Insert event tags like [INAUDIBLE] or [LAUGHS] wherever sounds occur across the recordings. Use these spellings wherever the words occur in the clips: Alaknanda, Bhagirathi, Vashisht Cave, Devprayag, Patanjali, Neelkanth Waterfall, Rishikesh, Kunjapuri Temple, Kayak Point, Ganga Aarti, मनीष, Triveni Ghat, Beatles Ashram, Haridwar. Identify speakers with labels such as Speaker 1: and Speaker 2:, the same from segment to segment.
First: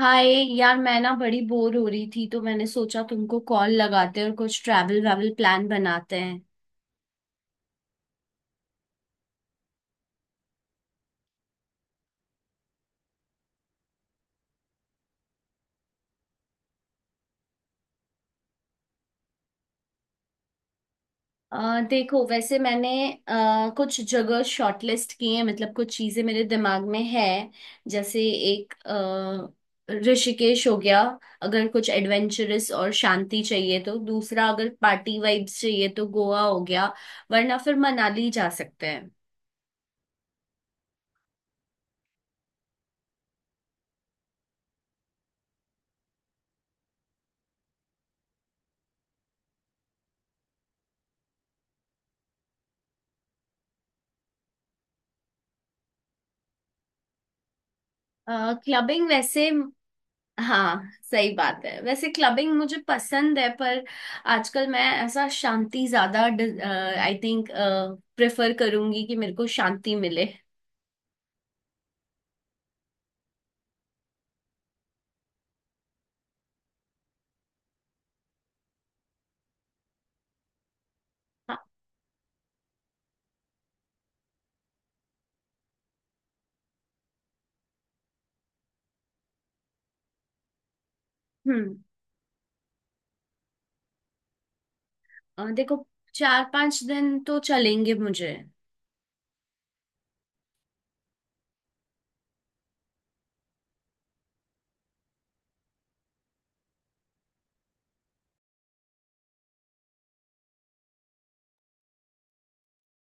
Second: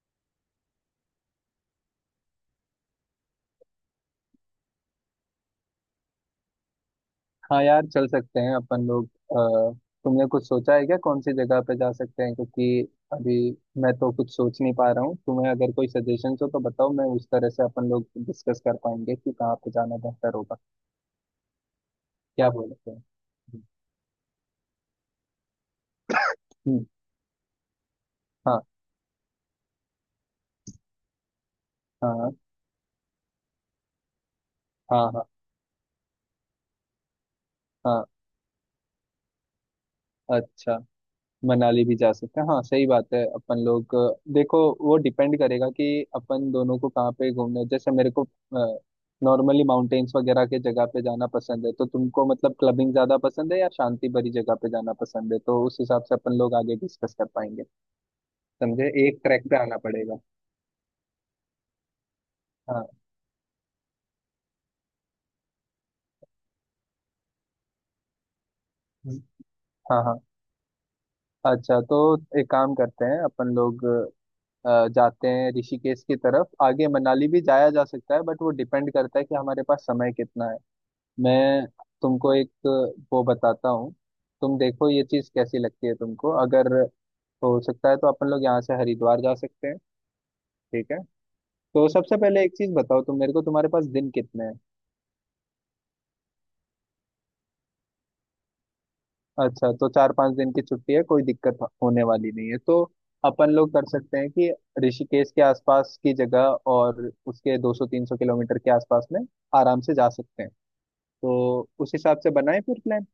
Speaker 1: हाय। यार मैं ना बड़ी बोर हो रही थी तो मैंने सोचा तुमको कॉल लगाते हैं और कुछ ट्रैवल वैवल प्लान बनाते हैं।
Speaker 2: हाँ यार, चल सकते हैं अपन लोग। तुमने कुछ सोचा है क्या, कौन सी जगह पे जा सकते हैं? क्योंकि अभी मैं तो कुछ सोच नहीं पा रहा हूँ। तुम्हें अगर कोई सजेशन हो तो बताओ, मैं उस तरह से अपन लोग डिस्कस कर पाएंगे कि कहाँ पे जाना बेहतर होगा।
Speaker 1: देखो,
Speaker 2: क्या
Speaker 1: वैसे मैंने
Speaker 2: बोलते हैं?
Speaker 1: कुछ जगह शॉर्टलिस्ट किए हैं, मतलब कुछ चीजें मेरे दिमाग
Speaker 2: हम्म।
Speaker 1: में है। जैसे,
Speaker 2: हाँ
Speaker 1: एक ऋषिकेश हो गया। अगर कुछ
Speaker 2: हाँ हाँ।
Speaker 1: एडवेंचरस और शांति चाहिए तो। दूसरा, अगर
Speaker 2: हाँ
Speaker 1: पार्टी
Speaker 2: हाँ।
Speaker 1: वाइब्स चाहिए तो गोवा हो गया। वरना फिर
Speaker 2: हाँ,
Speaker 1: मनाली जा सकते हैं।
Speaker 2: अच्छा। मनाली भी जा सकते हैं, हाँ सही बात है। अपन लोग देखो, वो डिपेंड करेगा कि अपन दोनों को कहाँ पे घूमना है। जैसे मेरे को नॉर्मली माउंटेन्स वगैरह के जगह पे जाना पसंद है। तो तुमको मतलब क्लबिंग ज्यादा पसंद है या शांति भरी जगह पे जाना पसंद है, तो उस हिसाब से अपन लोग आगे डिस्कस कर पाएंगे। समझे,
Speaker 1: क्लबिंग
Speaker 2: एक
Speaker 1: वैसे।
Speaker 2: ट्रैक पे आना पड़ेगा।
Speaker 1: हाँ, सही बात है। वैसे क्लबिंग मुझे
Speaker 2: हाँ
Speaker 1: पसंद है, पर आजकल मैं ऐसा शांति ज्यादा, आई थिंक, प्रेफर करूंगी कि मेरे को शांति
Speaker 2: हाँ। हाँ।
Speaker 1: मिले।
Speaker 2: अच्छा, तो एक काम करते हैं अपन लोग। जाते हैं ऋषिकेश की तरफ, आगे मनाली भी जाया जा सकता है, बट वो डिपेंड करता है कि हमारे पास समय कितना है।
Speaker 1: हाँ।
Speaker 2: मैं तुमको एक वो बताता हूँ। तुम देखो ये चीज़ कैसी लगती है तुमको, अगर हो सकता है तो अपन लोग यहाँ से हरिद्वार जा सकते हैं, ठीक है?
Speaker 1: हम्म
Speaker 2: तो सबसे पहले एक चीज़ बताओ तुम मेरे को, तुम्हारे पास दिन कितने हैं?
Speaker 1: देखो, 4-5 दिन तो चलेंगे मुझे।
Speaker 2: अच्छा, तो 4-5 दिन की छुट्टी है, कोई दिक्कत होने वाली नहीं है। तो अपन लोग कर सकते हैं कि ऋषिकेश के आसपास की जगह और उसके 200-300 किलोमीटर के आसपास में आराम से जा सकते हैं। तो उस हिसाब से बनाए फिर प्लान।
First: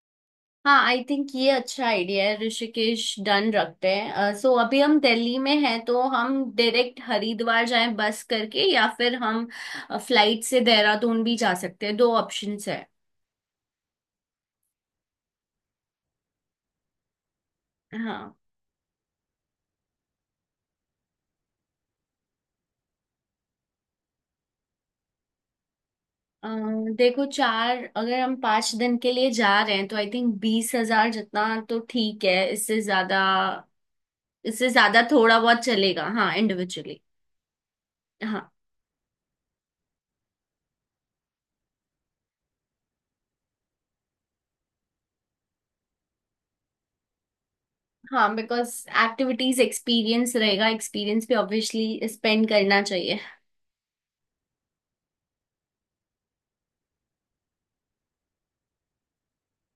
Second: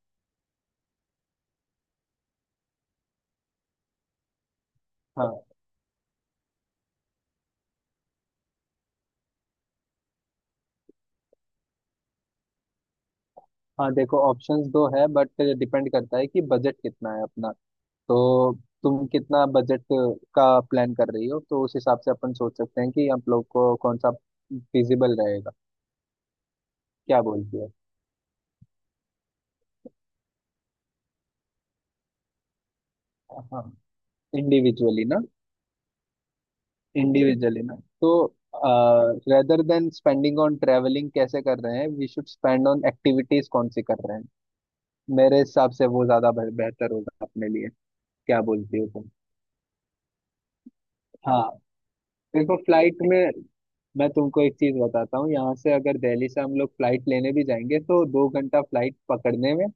Speaker 1: हाँ, आई थिंक ये अच्छा आइडिया है। ऋषिकेश डन रखते हैं। सो अभी हम दिल्ली
Speaker 2: हाँ
Speaker 1: में हैं, तो हम डायरेक्ट हरिद्वार जाएं बस करके, या फिर हम फ्लाइट से देहरादून भी जा सकते हैं। दो ऑप्शंस है।
Speaker 2: हाँ। देखो ऑप्शंस दो है, बट डिपेंड करता है कि बजट कितना है अपना।
Speaker 1: हाँ।
Speaker 2: तो तुम कितना बजट का प्लान कर रही हो, तो उस हिसाब से अपन सोच सकते हैं कि आप लोग को कौन सा फिजिबल रहेगा।
Speaker 1: अ,
Speaker 2: क्या
Speaker 1: देखो,
Speaker 2: बोलती हो?
Speaker 1: चार अगर हम 5 दिन के लिए जा रहे हैं तो आई थिंक 20,000 जितना। तो ठीक है।
Speaker 2: हाँ,
Speaker 1: इससे ज्यादा
Speaker 2: इंडिविजुअली ना।
Speaker 1: थोड़ा बहुत चलेगा। हाँ, इंडिविजुअली।
Speaker 2: इंडिविजुअली ना, तो
Speaker 1: हाँ,
Speaker 2: rather than spending on travelling कैसे कर रहे हैं, we should spend on activities कौन सी कर रहे हैं। मेरे हिसाब से वो ज्यादा बेहतर होगा अपने लिए।
Speaker 1: हाँ।
Speaker 2: क्या
Speaker 1: बिकॉज
Speaker 2: बोलती हो तुम?
Speaker 1: एक्टिविटीज एक्सपीरियंस रहेगा, एक्सपीरियंस भी
Speaker 2: हाँ
Speaker 1: ऑब्वियसली स्पेंड
Speaker 2: देखो,
Speaker 1: करना
Speaker 2: फ्लाइट
Speaker 1: चाहिए।
Speaker 2: में मैं तुमको एक चीज बताता हूँ। यहाँ से अगर दिल्ली से हम लोग फ्लाइट लेने भी जाएंगे, तो 2 घंटा फ्लाइट पकड़ने में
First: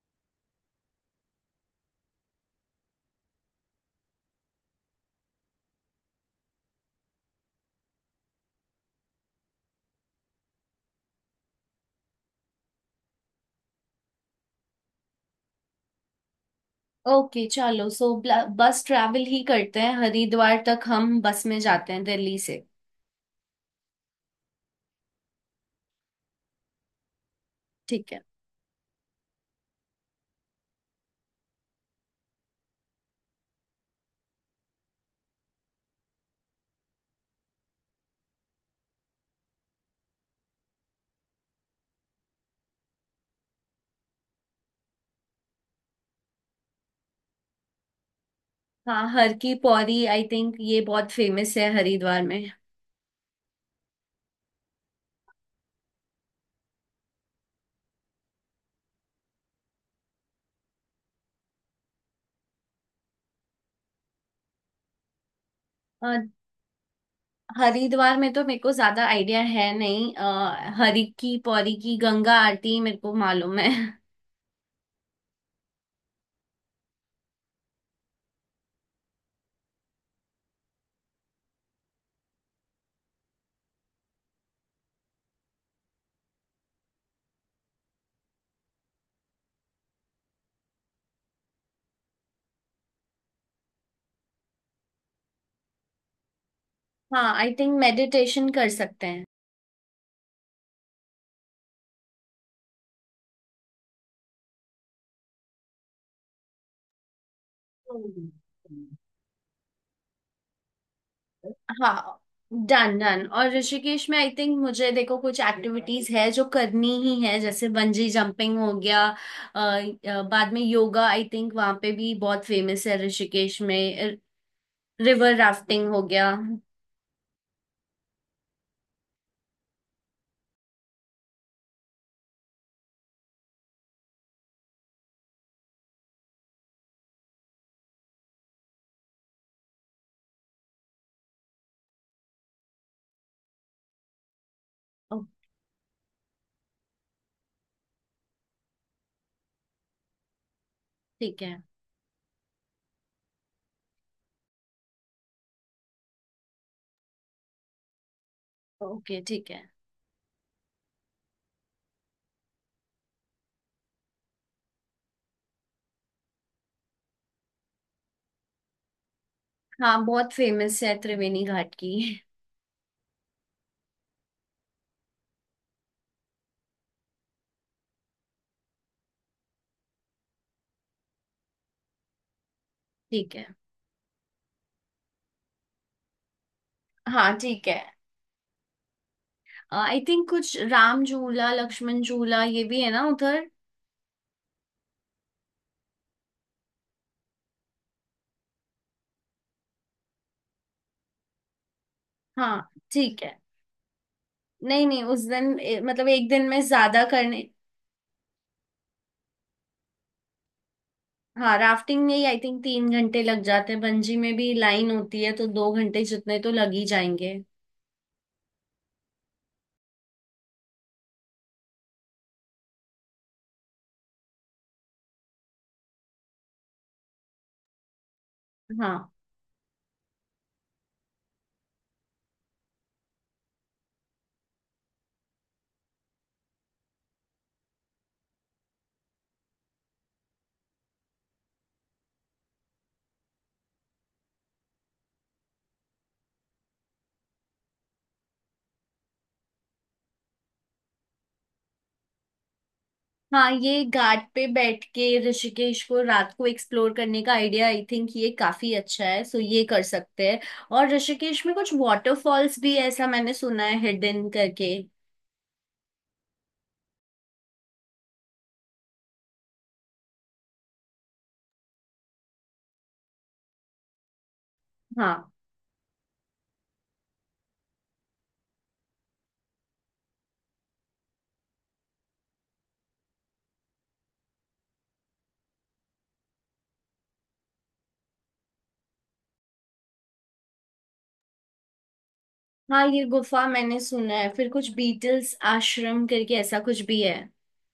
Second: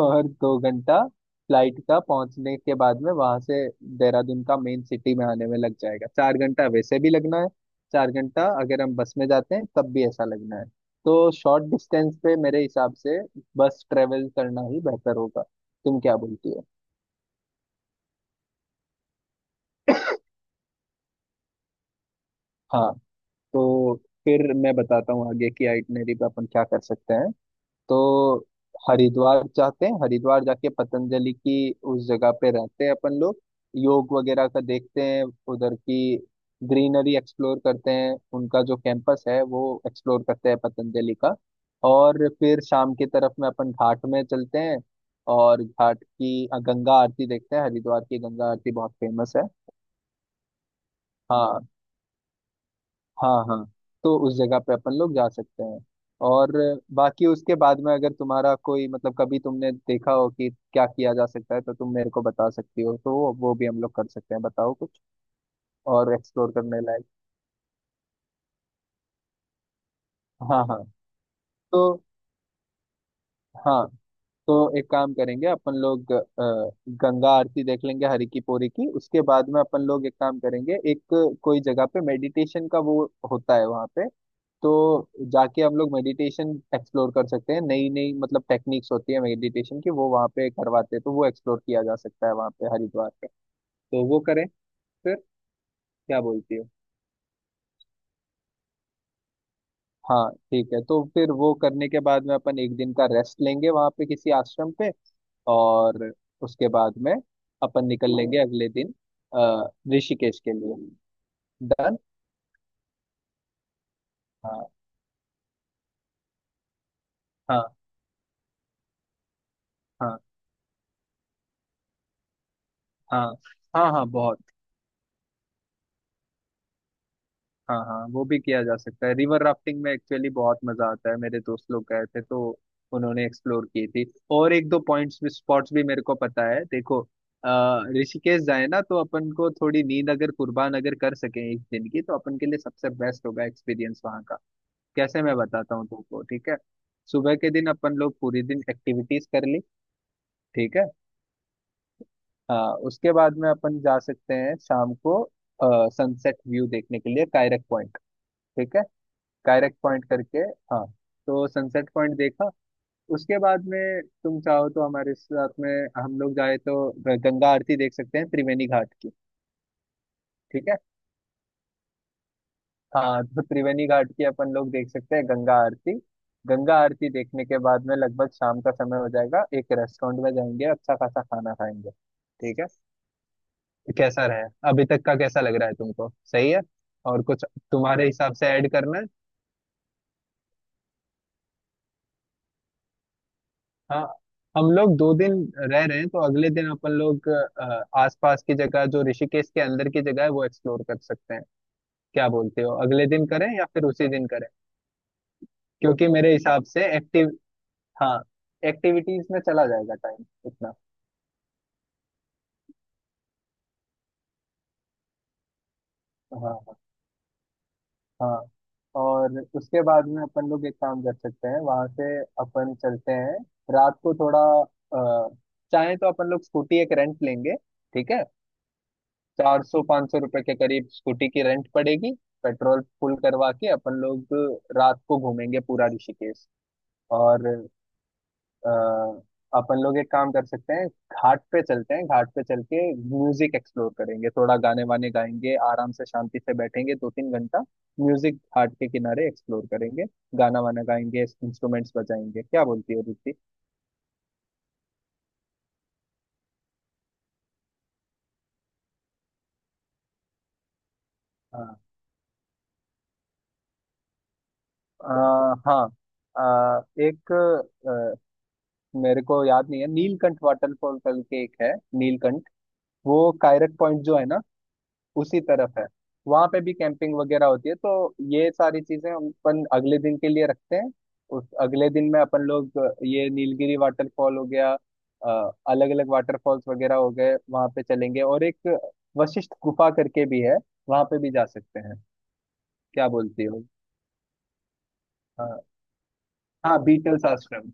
Speaker 2: और 2 घंटा फ्लाइट का, पहुंचने के बाद में वहां से देहरादून का मेन सिटी में आने में लग जाएगा। 4 घंटा वैसे भी लगना है। 4 घंटा अगर हम बस में जाते हैं तब भी ऐसा लगना है। तो शॉर्ट डिस्टेंस पे मेरे हिसाब से बस ट्रेवल करना ही बेहतर होगा। तुम क्या बोलती हो?
Speaker 1: ओके, चलो। सो बस ट्रैवल ही करते हैं, हरिद्वार तक हम बस में जाते हैं दिल्ली से।
Speaker 2: हाँ, तो फिर मैं बताता हूँ आगे की आइटनरी पे अपन क्या कर सकते हैं। तो
Speaker 1: ठीक है।
Speaker 2: हरिद्वार जाते हैं, हरिद्वार जाके पतंजलि की उस जगह पे रहते हैं अपन लोग, योग वगैरह का देखते हैं, उधर की ग्रीनरी एक्सप्लोर करते हैं, उनका जो कैंपस है वो एक्सप्लोर करते हैं पतंजलि का। और फिर शाम की तरफ में अपन घाट में चलते हैं और घाट की गंगा आरती देखते हैं। हरिद्वार की गंगा आरती बहुत
Speaker 1: हाँ,
Speaker 2: फेमस
Speaker 1: हर
Speaker 2: है।
Speaker 1: की पौड़ी, आई थिंक, ये बहुत फेमस
Speaker 2: हाँ
Speaker 1: है हरिद्वार में।
Speaker 2: हाँ। हाँ, तो उस जगह पे अपन लोग जा सकते हैं। और बाकी उसके बाद में अगर तुम्हारा कोई मतलब कभी तुमने देखा हो कि क्या किया जा सकता है, तो तुम मेरे को बता सकती हो, तो वो भी हम लोग कर सकते हैं। बताओ कुछ और एक्सप्लोर करने लायक।
Speaker 1: हरिद्वार में तो मेरे को ज्यादा आइडिया है नहीं।
Speaker 2: हाँ हाँ।
Speaker 1: हरि की पौरी की
Speaker 2: तो
Speaker 1: गंगा आरती मेरे को मालूम है।
Speaker 2: हाँ, तो एक काम करेंगे अपन लोग। गंगा आरती देख लेंगे हरि की पौड़ी की। उसके बाद में अपन लोग एक काम करेंगे, एक कोई जगह पे मेडिटेशन का वो होता है वहाँ पे, तो जाके हम लोग मेडिटेशन एक्सप्लोर कर सकते हैं। नई नई मतलब टेक्निक्स होती है मेडिटेशन की, वो वहाँ पे करवाते हैं, तो वो एक्सप्लोर किया जा सकता है वहाँ पे हरिद्वार पे। तो वो करें फिर, क्या बोलती हो?
Speaker 1: हाँ, आई थिंक मेडिटेशन कर सकते हैं।
Speaker 2: हाँ ठीक है, तो फिर वो करने के बाद में अपन एक दिन का रेस्ट लेंगे वहाँ पे किसी आश्रम पे। और उसके बाद में अपन निकल
Speaker 1: हम्म।
Speaker 2: लेंगे अगले दिन अ, ऋषिकेश के लिए। डन।
Speaker 1: हाँ, डन डन। और ऋषिकेश में आई थिंक
Speaker 2: हाँ
Speaker 1: मुझे देखो कुछ एक्टिविटीज है जो करनी ही है, जैसे
Speaker 2: हाँ।
Speaker 1: बंजी जंपिंग हो गया।
Speaker 2: हाँ
Speaker 1: बाद में योगा, आई थिंक, वहाँ पे भी बहुत फेमस है
Speaker 2: हाँ।
Speaker 1: ऋषिकेश
Speaker 2: हाँ हाँ
Speaker 1: में।
Speaker 2: बहुत।
Speaker 1: रिवर राफ्टिंग हो गया।
Speaker 2: हाँ हाँ, वो भी किया जा सकता है। रिवर राफ्टिंग में एक्चुअली बहुत मजा आता है, मेरे दोस्त लोग गए थे तो उन्होंने एक्सप्लोर की थी। और एक दो पॉइंट्स भी, स्पॉट्स भी मेरे को पता है। देखो, अ, ऋषिकेश जाए ना, तो अपन को थोड़ी नींद अगर कुर्बान अगर कर सकें एक दिन की, तो अपन के लिए सबसे बेस्ट होगा एक्सपीरियंस वहाँ का।
Speaker 1: ओ,
Speaker 2: कैसे, मैं बताता हूँ तुमको, ठीक है? सुबह के दिन अपन लोग पूरी दिन एक्टिविटीज कर ली, ठीक है।
Speaker 1: ठीक है।
Speaker 2: हाँ, उसके बाद में अपन जा सकते हैं शाम को सनसेट व्यू देखने के लिए कायरक पॉइंट, ठीक है।
Speaker 1: ओके, ठीक है।
Speaker 2: कायरक पॉइंट करके हाँ, तो सनसेट पॉइंट देखा। उसके बाद में तुम चाहो तो हमारे साथ में हम लोग जाए, तो गंगा आरती देख सकते हैं त्रिवेणी घाट की,
Speaker 1: हाँ, बहुत
Speaker 2: ठीक है।
Speaker 1: फेमस है त्रिवेणी घाट की।
Speaker 2: हाँ, तो त्रिवेणी घाट की अपन लोग देख सकते हैं गंगा आरती। गंगा आरती देखने के बाद में लगभग शाम का समय हो जाएगा, एक रेस्टोरेंट में जाएंगे, अच्छा खासा खाना खाएंगे, ठीक है।
Speaker 1: ठीक है।
Speaker 2: तो कैसा रहे, अभी तक का कैसा लग रहा है तुमको, सही है? और
Speaker 1: हाँ,
Speaker 2: कुछ
Speaker 1: ठीक है।
Speaker 2: तुम्हारे हिसाब से ऐड करना है?
Speaker 1: आई थिंक कुछ राम झूला, लक्ष्मण झूला, ये भी है ना उधर।
Speaker 2: हाँ, हम लोग 2 दिन रह रहे हैं, तो अगले दिन अपन लोग आसपास की जगह, जो ऋषिकेश के अंदर की जगह है, वो एक्सप्लोर कर सकते हैं। क्या
Speaker 1: हाँ,
Speaker 2: बोलते हो, अगले
Speaker 1: ठीक
Speaker 2: दिन
Speaker 1: है।
Speaker 2: करें या फिर उसी दिन करें?
Speaker 1: नहीं नहीं, उस दिन
Speaker 2: क्योंकि
Speaker 1: मतलब एक
Speaker 2: मेरे
Speaker 1: दिन में
Speaker 2: हिसाब से
Speaker 1: ज्यादा
Speaker 2: एक्टिव,
Speaker 1: करने।
Speaker 2: हाँ, एक्टिविटीज में चला जाएगा टाइम इतना।
Speaker 1: हाँ, राफ्टिंग में ही आई थिंक 3 घंटे लग जाते हैं, बंजी में भी लाइन होती है तो 2 घंटे जितने
Speaker 2: हाँ
Speaker 1: तो लग
Speaker 2: हाँ।
Speaker 1: ही जाएंगे।
Speaker 2: हाँ, और उसके बाद में अपन लोग एक काम कर सकते हैं, वहां से अपन चलते हैं रात को थोड़ा, अ, चाहे तो अपन लोग स्कूटी एक रेंट लेंगे, ठीक है।
Speaker 1: हाँ,
Speaker 2: 400-500 रुपए के करीब स्कूटी की रेंट पड़ेगी। पेट्रोल फुल करवा के अपन लोग रात को घूमेंगे पूरा ऋषिकेश। और अ, अपन लोग एक काम कर सकते हैं, घाट पे चलते हैं। घाट पे चल के म्यूजिक एक्सप्लोर करेंगे, थोड़ा गाने वाने गाएंगे, आराम से शांति से बैठेंगे 2-3 घंटा। म्यूजिक घाट के किनारे एक्सप्लोर करेंगे, गाना वाना गाएंगे, इंस्ट्रूमेंट्स बजाएंगे। क्या बोलती है रुचि?
Speaker 1: हाँ। ये घाट पे बैठ के ऋषिकेश को रात को एक्सप्लोर करने का आइडिया, आई थिंक, ये काफी अच्छा है। सो ये कर सकते हैं। और ऋषिकेश में कुछ
Speaker 2: हाँ
Speaker 1: वाटरफॉल्स भी है, ऐसा मैंने सुना है, हिडन करके।
Speaker 2: हाँ एक मेरे को याद नहीं है, नीलकंठ वाटरफॉल कल के एक है। नीलकंठ, वो कायरक पॉइंट जो है ना
Speaker 1: हाँ,
Speaker 2: उसी तरफ है। वहां पे भी कैंपिंग वगैरह होती है, तो ये सारी चीजें हम अपन अगले दिन के लिए रखते हैं। उस अगले दिन में अपन लोग ये नीलगिरी वाटरफॉल हो गया, अलग अलग वाटरफॉल्स वगैरह हो गए, वहां पे चलेंगे। और एक वशिष्ठ गुफा करके भी है, वहां पे भी जा सकते हैं।
Speaker 1: हाँ। ये
Speaker 2: क्या बोलती
Speaker 1: गुफा
Speaker 2: हो?
Speaker 1: मैंने सुना है, फिर कुछ बीटल्स
Speaker 2: हाँ।
Speaker 1: आश्रम करके ऐसा कुछ
Speaker 2: हाँ
Speaker 1: भी है।
Speaker 2: बीटल्स आश्रम।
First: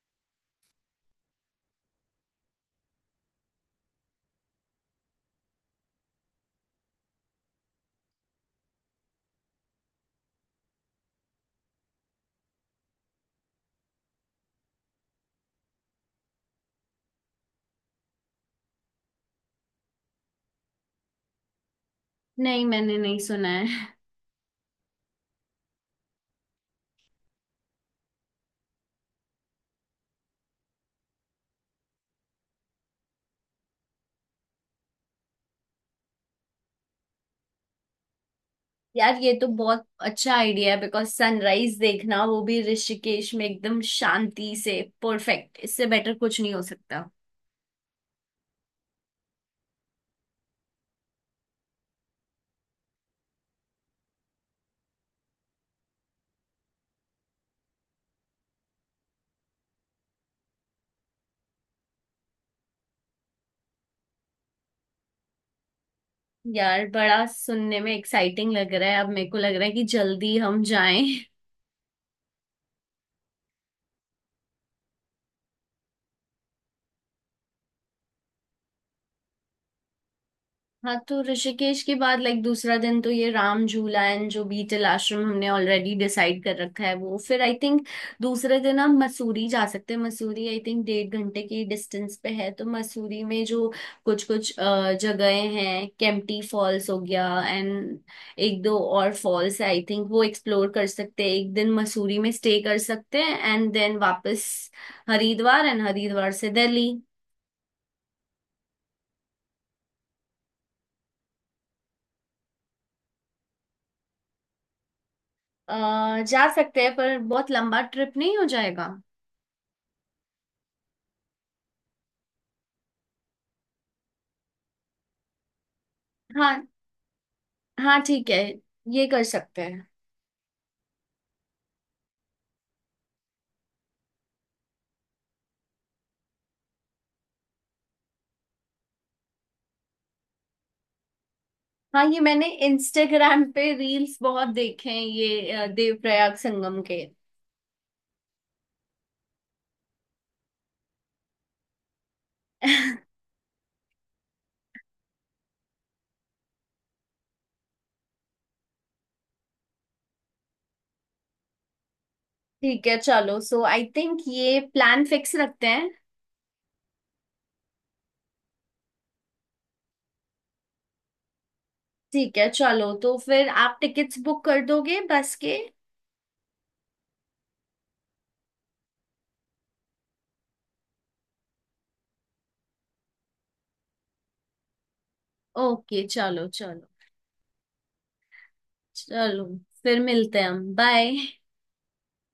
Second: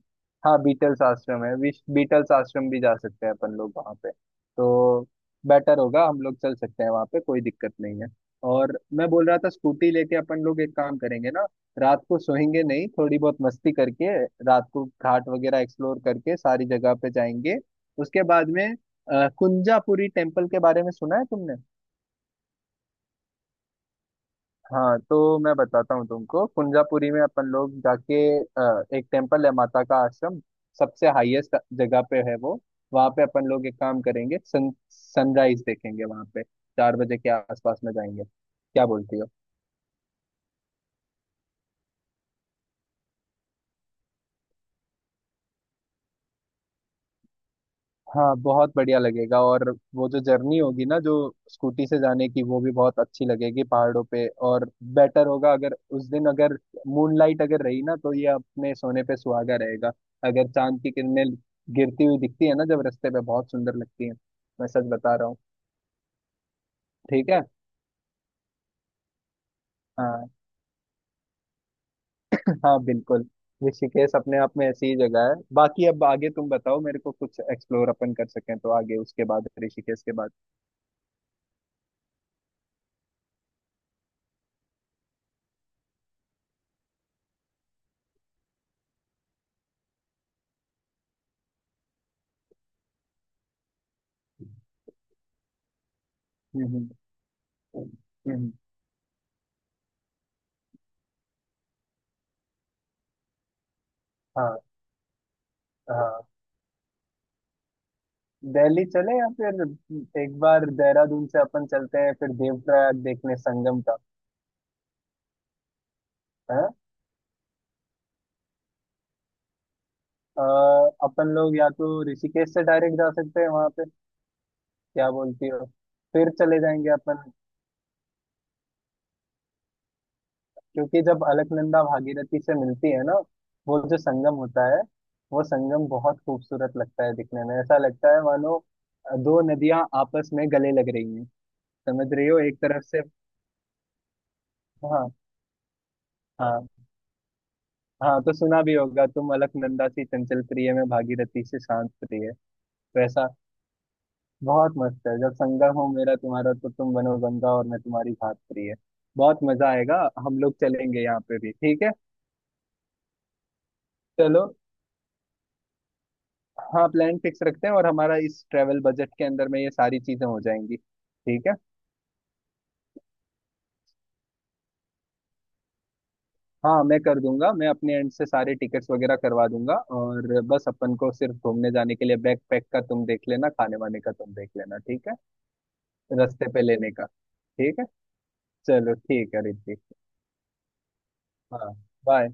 Speaker 2: हाँ बीटल्स आश्रम है, विश बीटल्स आश्रम भी जा सकते हैं अपन लोग वहाँ पे, तो बेटर होगा। हम लोग चल सकते हैं वहाँ पे, कोई दिक्कत नहीं है। और मैं बोल रहा था स्कूटी लेके अपन लोग एक काम करेंगे ना, रात को सोएंगे नहीं, थोड़ी बहुत मस्ती करके, रात को घाट वगैरह एक्सप्लोर करके सारी जगह पे जाएंगे। उसके बाद में कुंजापुरी टेम्पल के बारे में सुना है तुमने?
Speaker 1: नहीं, मैंने नहीं सुना है। [LAUGHS]
Speaker 2: हाँ, तो मैं बताता हूँ तुमको। कुंजापुरी में अपन लोग जाके एक टेम्पल है माता का आश्रम, सबसे हाईएस्ट जगह पे है वो। वहाँ पे अपन लोग एक काम करेंगे, सन सनराइज देखेंगे वहाँ पे, 4 बजे के आसपास में जाएंगे। क्या
Speaker 1: यार,
Speaker 2: बोलती हो?
Speaker 1: ये तो बहुत अच्छा आइडिया है, बिकॉज सनराइज देखना, वो भी ऋषिकेश में एकदम शांति से, परफेक्ट। इससे बेटर कुछ नहीं हो सकता।
Speaker 2: हाँ बहुत बढ़िया लगेगा। और वो जो जर्नी होगी ना जो स्कूटी से जाने की, वो भी बहुत अच्छी लगेगी पहाड़ों पे। और बेटर होगा अगर उस दिन अगर मूनलाइट अगर रही ना, तो ये अपने सोने पे सुहागा रहेगा। अगर चांद की किरणें गिरती हुई दिखती है ना जब रास्ते पे, बहुत सुंदर लगती है। मैं सच बता रहा हूँ।
Speaker 1: यार, बड़ा
Speaker 2: ठीक है।
Speaker 1: सुनने में एक्साइटिंग लग रहा है, अब मेरे को लग रहा है कि
Speaker 2: हाँ।
Speaker 1: जल्दी हम जाएं।
Speaker 2: [LAUGHS] हाँ बिल्कुल, ऋषिकेश अपने आप में ऐसी ही जगह है। बाकी अब आगे तुम बताओ मेरे को, कुछ एक्सप्लोर अपन कर सकें तो आगे, उसके बाद, ऋषिकेश के बाद।
Speaker 1: हाँ, तो ऋषिकेश के बाद, लाइक, दूसरा दिन तो ये राम झूला एंड जो बीटल आश्रम हमने ऑलरेडी डिसाइड कर रखा है वो, फिर आई थिंक दूसरे दिन हम मसूरी जा सकते हैं। मसूरी, आई थिंक, 1.5 घंटे की डिस्टेंस पे है, तो मसूरी में जो कुछ कुछ जगहें हैं, केम्प्टी
Speaker 2: हम्म। हम्म।
Speaker 1: फॉल्स हो गया, एंड
Speaker 2: हम्म। हम्म।
Speaker 1: एक दो और फॉल्स है, आई थिंक वो एक्सप्लोर कर सकते हैं। एक दिन मसूरी में स्टे कर सकते हैं, एंड देन वापस
Speaker 2: हाँ
Speaker 1: हरिद्वार, एंड
Speaker 2: हाँ,
Speaker 1: हरिद्वार से दिल्ली।
Speaker 2: दिल्ली चले या फिर एक बार देहरादून से अपन चलते हैं, फिर देवप्रयाग देखने संगम का,
Speaker 1: अ, जा
Speaker 2: है।
Speaker 1: सकते हैं, पर बहुत लंबा ट्रिप नहीं हो जाएगा।
Speaker 2: अपन लोग या तो ऋषिकेश से डायरेक्ट जा सकते हैं वहां पे, क्या बोलती हो? फिर चले
Speaker 1: हाँ।
Speaker 2: जाएंगे अपन।
Speaker 1: हाँ, ठीक है, ये कर सकते हैं।
Speaker 2: क्योंकि जब अलकनंदा भागीरथी से मिलती है ना, वो जो संगम होता है, वो संगम बहुत खूबसूरत लगता है दिखने में। ऐसा लगता है मानो दो नदियां आपस में गले लग रही हैं।
Speaker 1: हाँ,
Speaker 2: समझ
Speaker 1: ये
Speaker 2: रही हो,
Speaker 1: मैंने
Speaker 2: एक तरफ से?
Speaker 1: इंस्टाग्राम पे रील्स बहुत देखे हैं,
Speaker 2: हाँ
Speaker 1: ये देवप्रयाग
Speaker 2: हाँ।
Speaker 1: संगम के।
Speaker 2: हाँ, तो सुना भी होगा तुम, अलकनंदा सी चंचल प्रिय में भागीरथी से शांत प्रिय,
Speaker 1: [LAUGHS]
Speaker 2: वैसा। बहुत मस्त है जब संगम हो मेरा तुम्हारा, तो तुम बनो गंगा और मैं तुम्हारी घात प्रिय। बहुत मजा आएगा। हम लोग चलेंगे यहाँ पे भी, ठीक है।
Speaker 1: ठीक है, चलो। सो आई थिंक
Speaker 2: चलो,
Speaker 1: ये प्लान फिक्स रखते हैं।
Speaker 2: हाँ, प्लान फिक्स रखते हैं। और हमारा इस ट्रेवल बजट के अंदर में ये सारी चीजें हो जाएंगी, ठीक है।
Speaker 1: ठीक है, चलो। तो फिर आप टिकट्स बुक कर दोगे बस के।
Speaker 2: हाँ मैं कर दूंगा, मैं अपने एंड से सारे टिकट्स वगैरह करवा दूंगा। और बस अपन को सिर्फ घूमने जाने के लिए, बैग पैक का तुम देख लेना, खाने वाने का तुम देख लेना, ठीक है,
Speaker 1: ओके,
Speaker 2: रास्ते
Speaker 1: चलो
Speaker 2: पे
Speaker 1: चलो
Speaker 2: लेने का। ठीक है, चलो। ठीक है
Speaker 1: चलो।
Speaker 2: ऋतिक।
Speaker 1: फिर मिलते हैं हम। बाय।
Speaker 2: हाँ, बाय।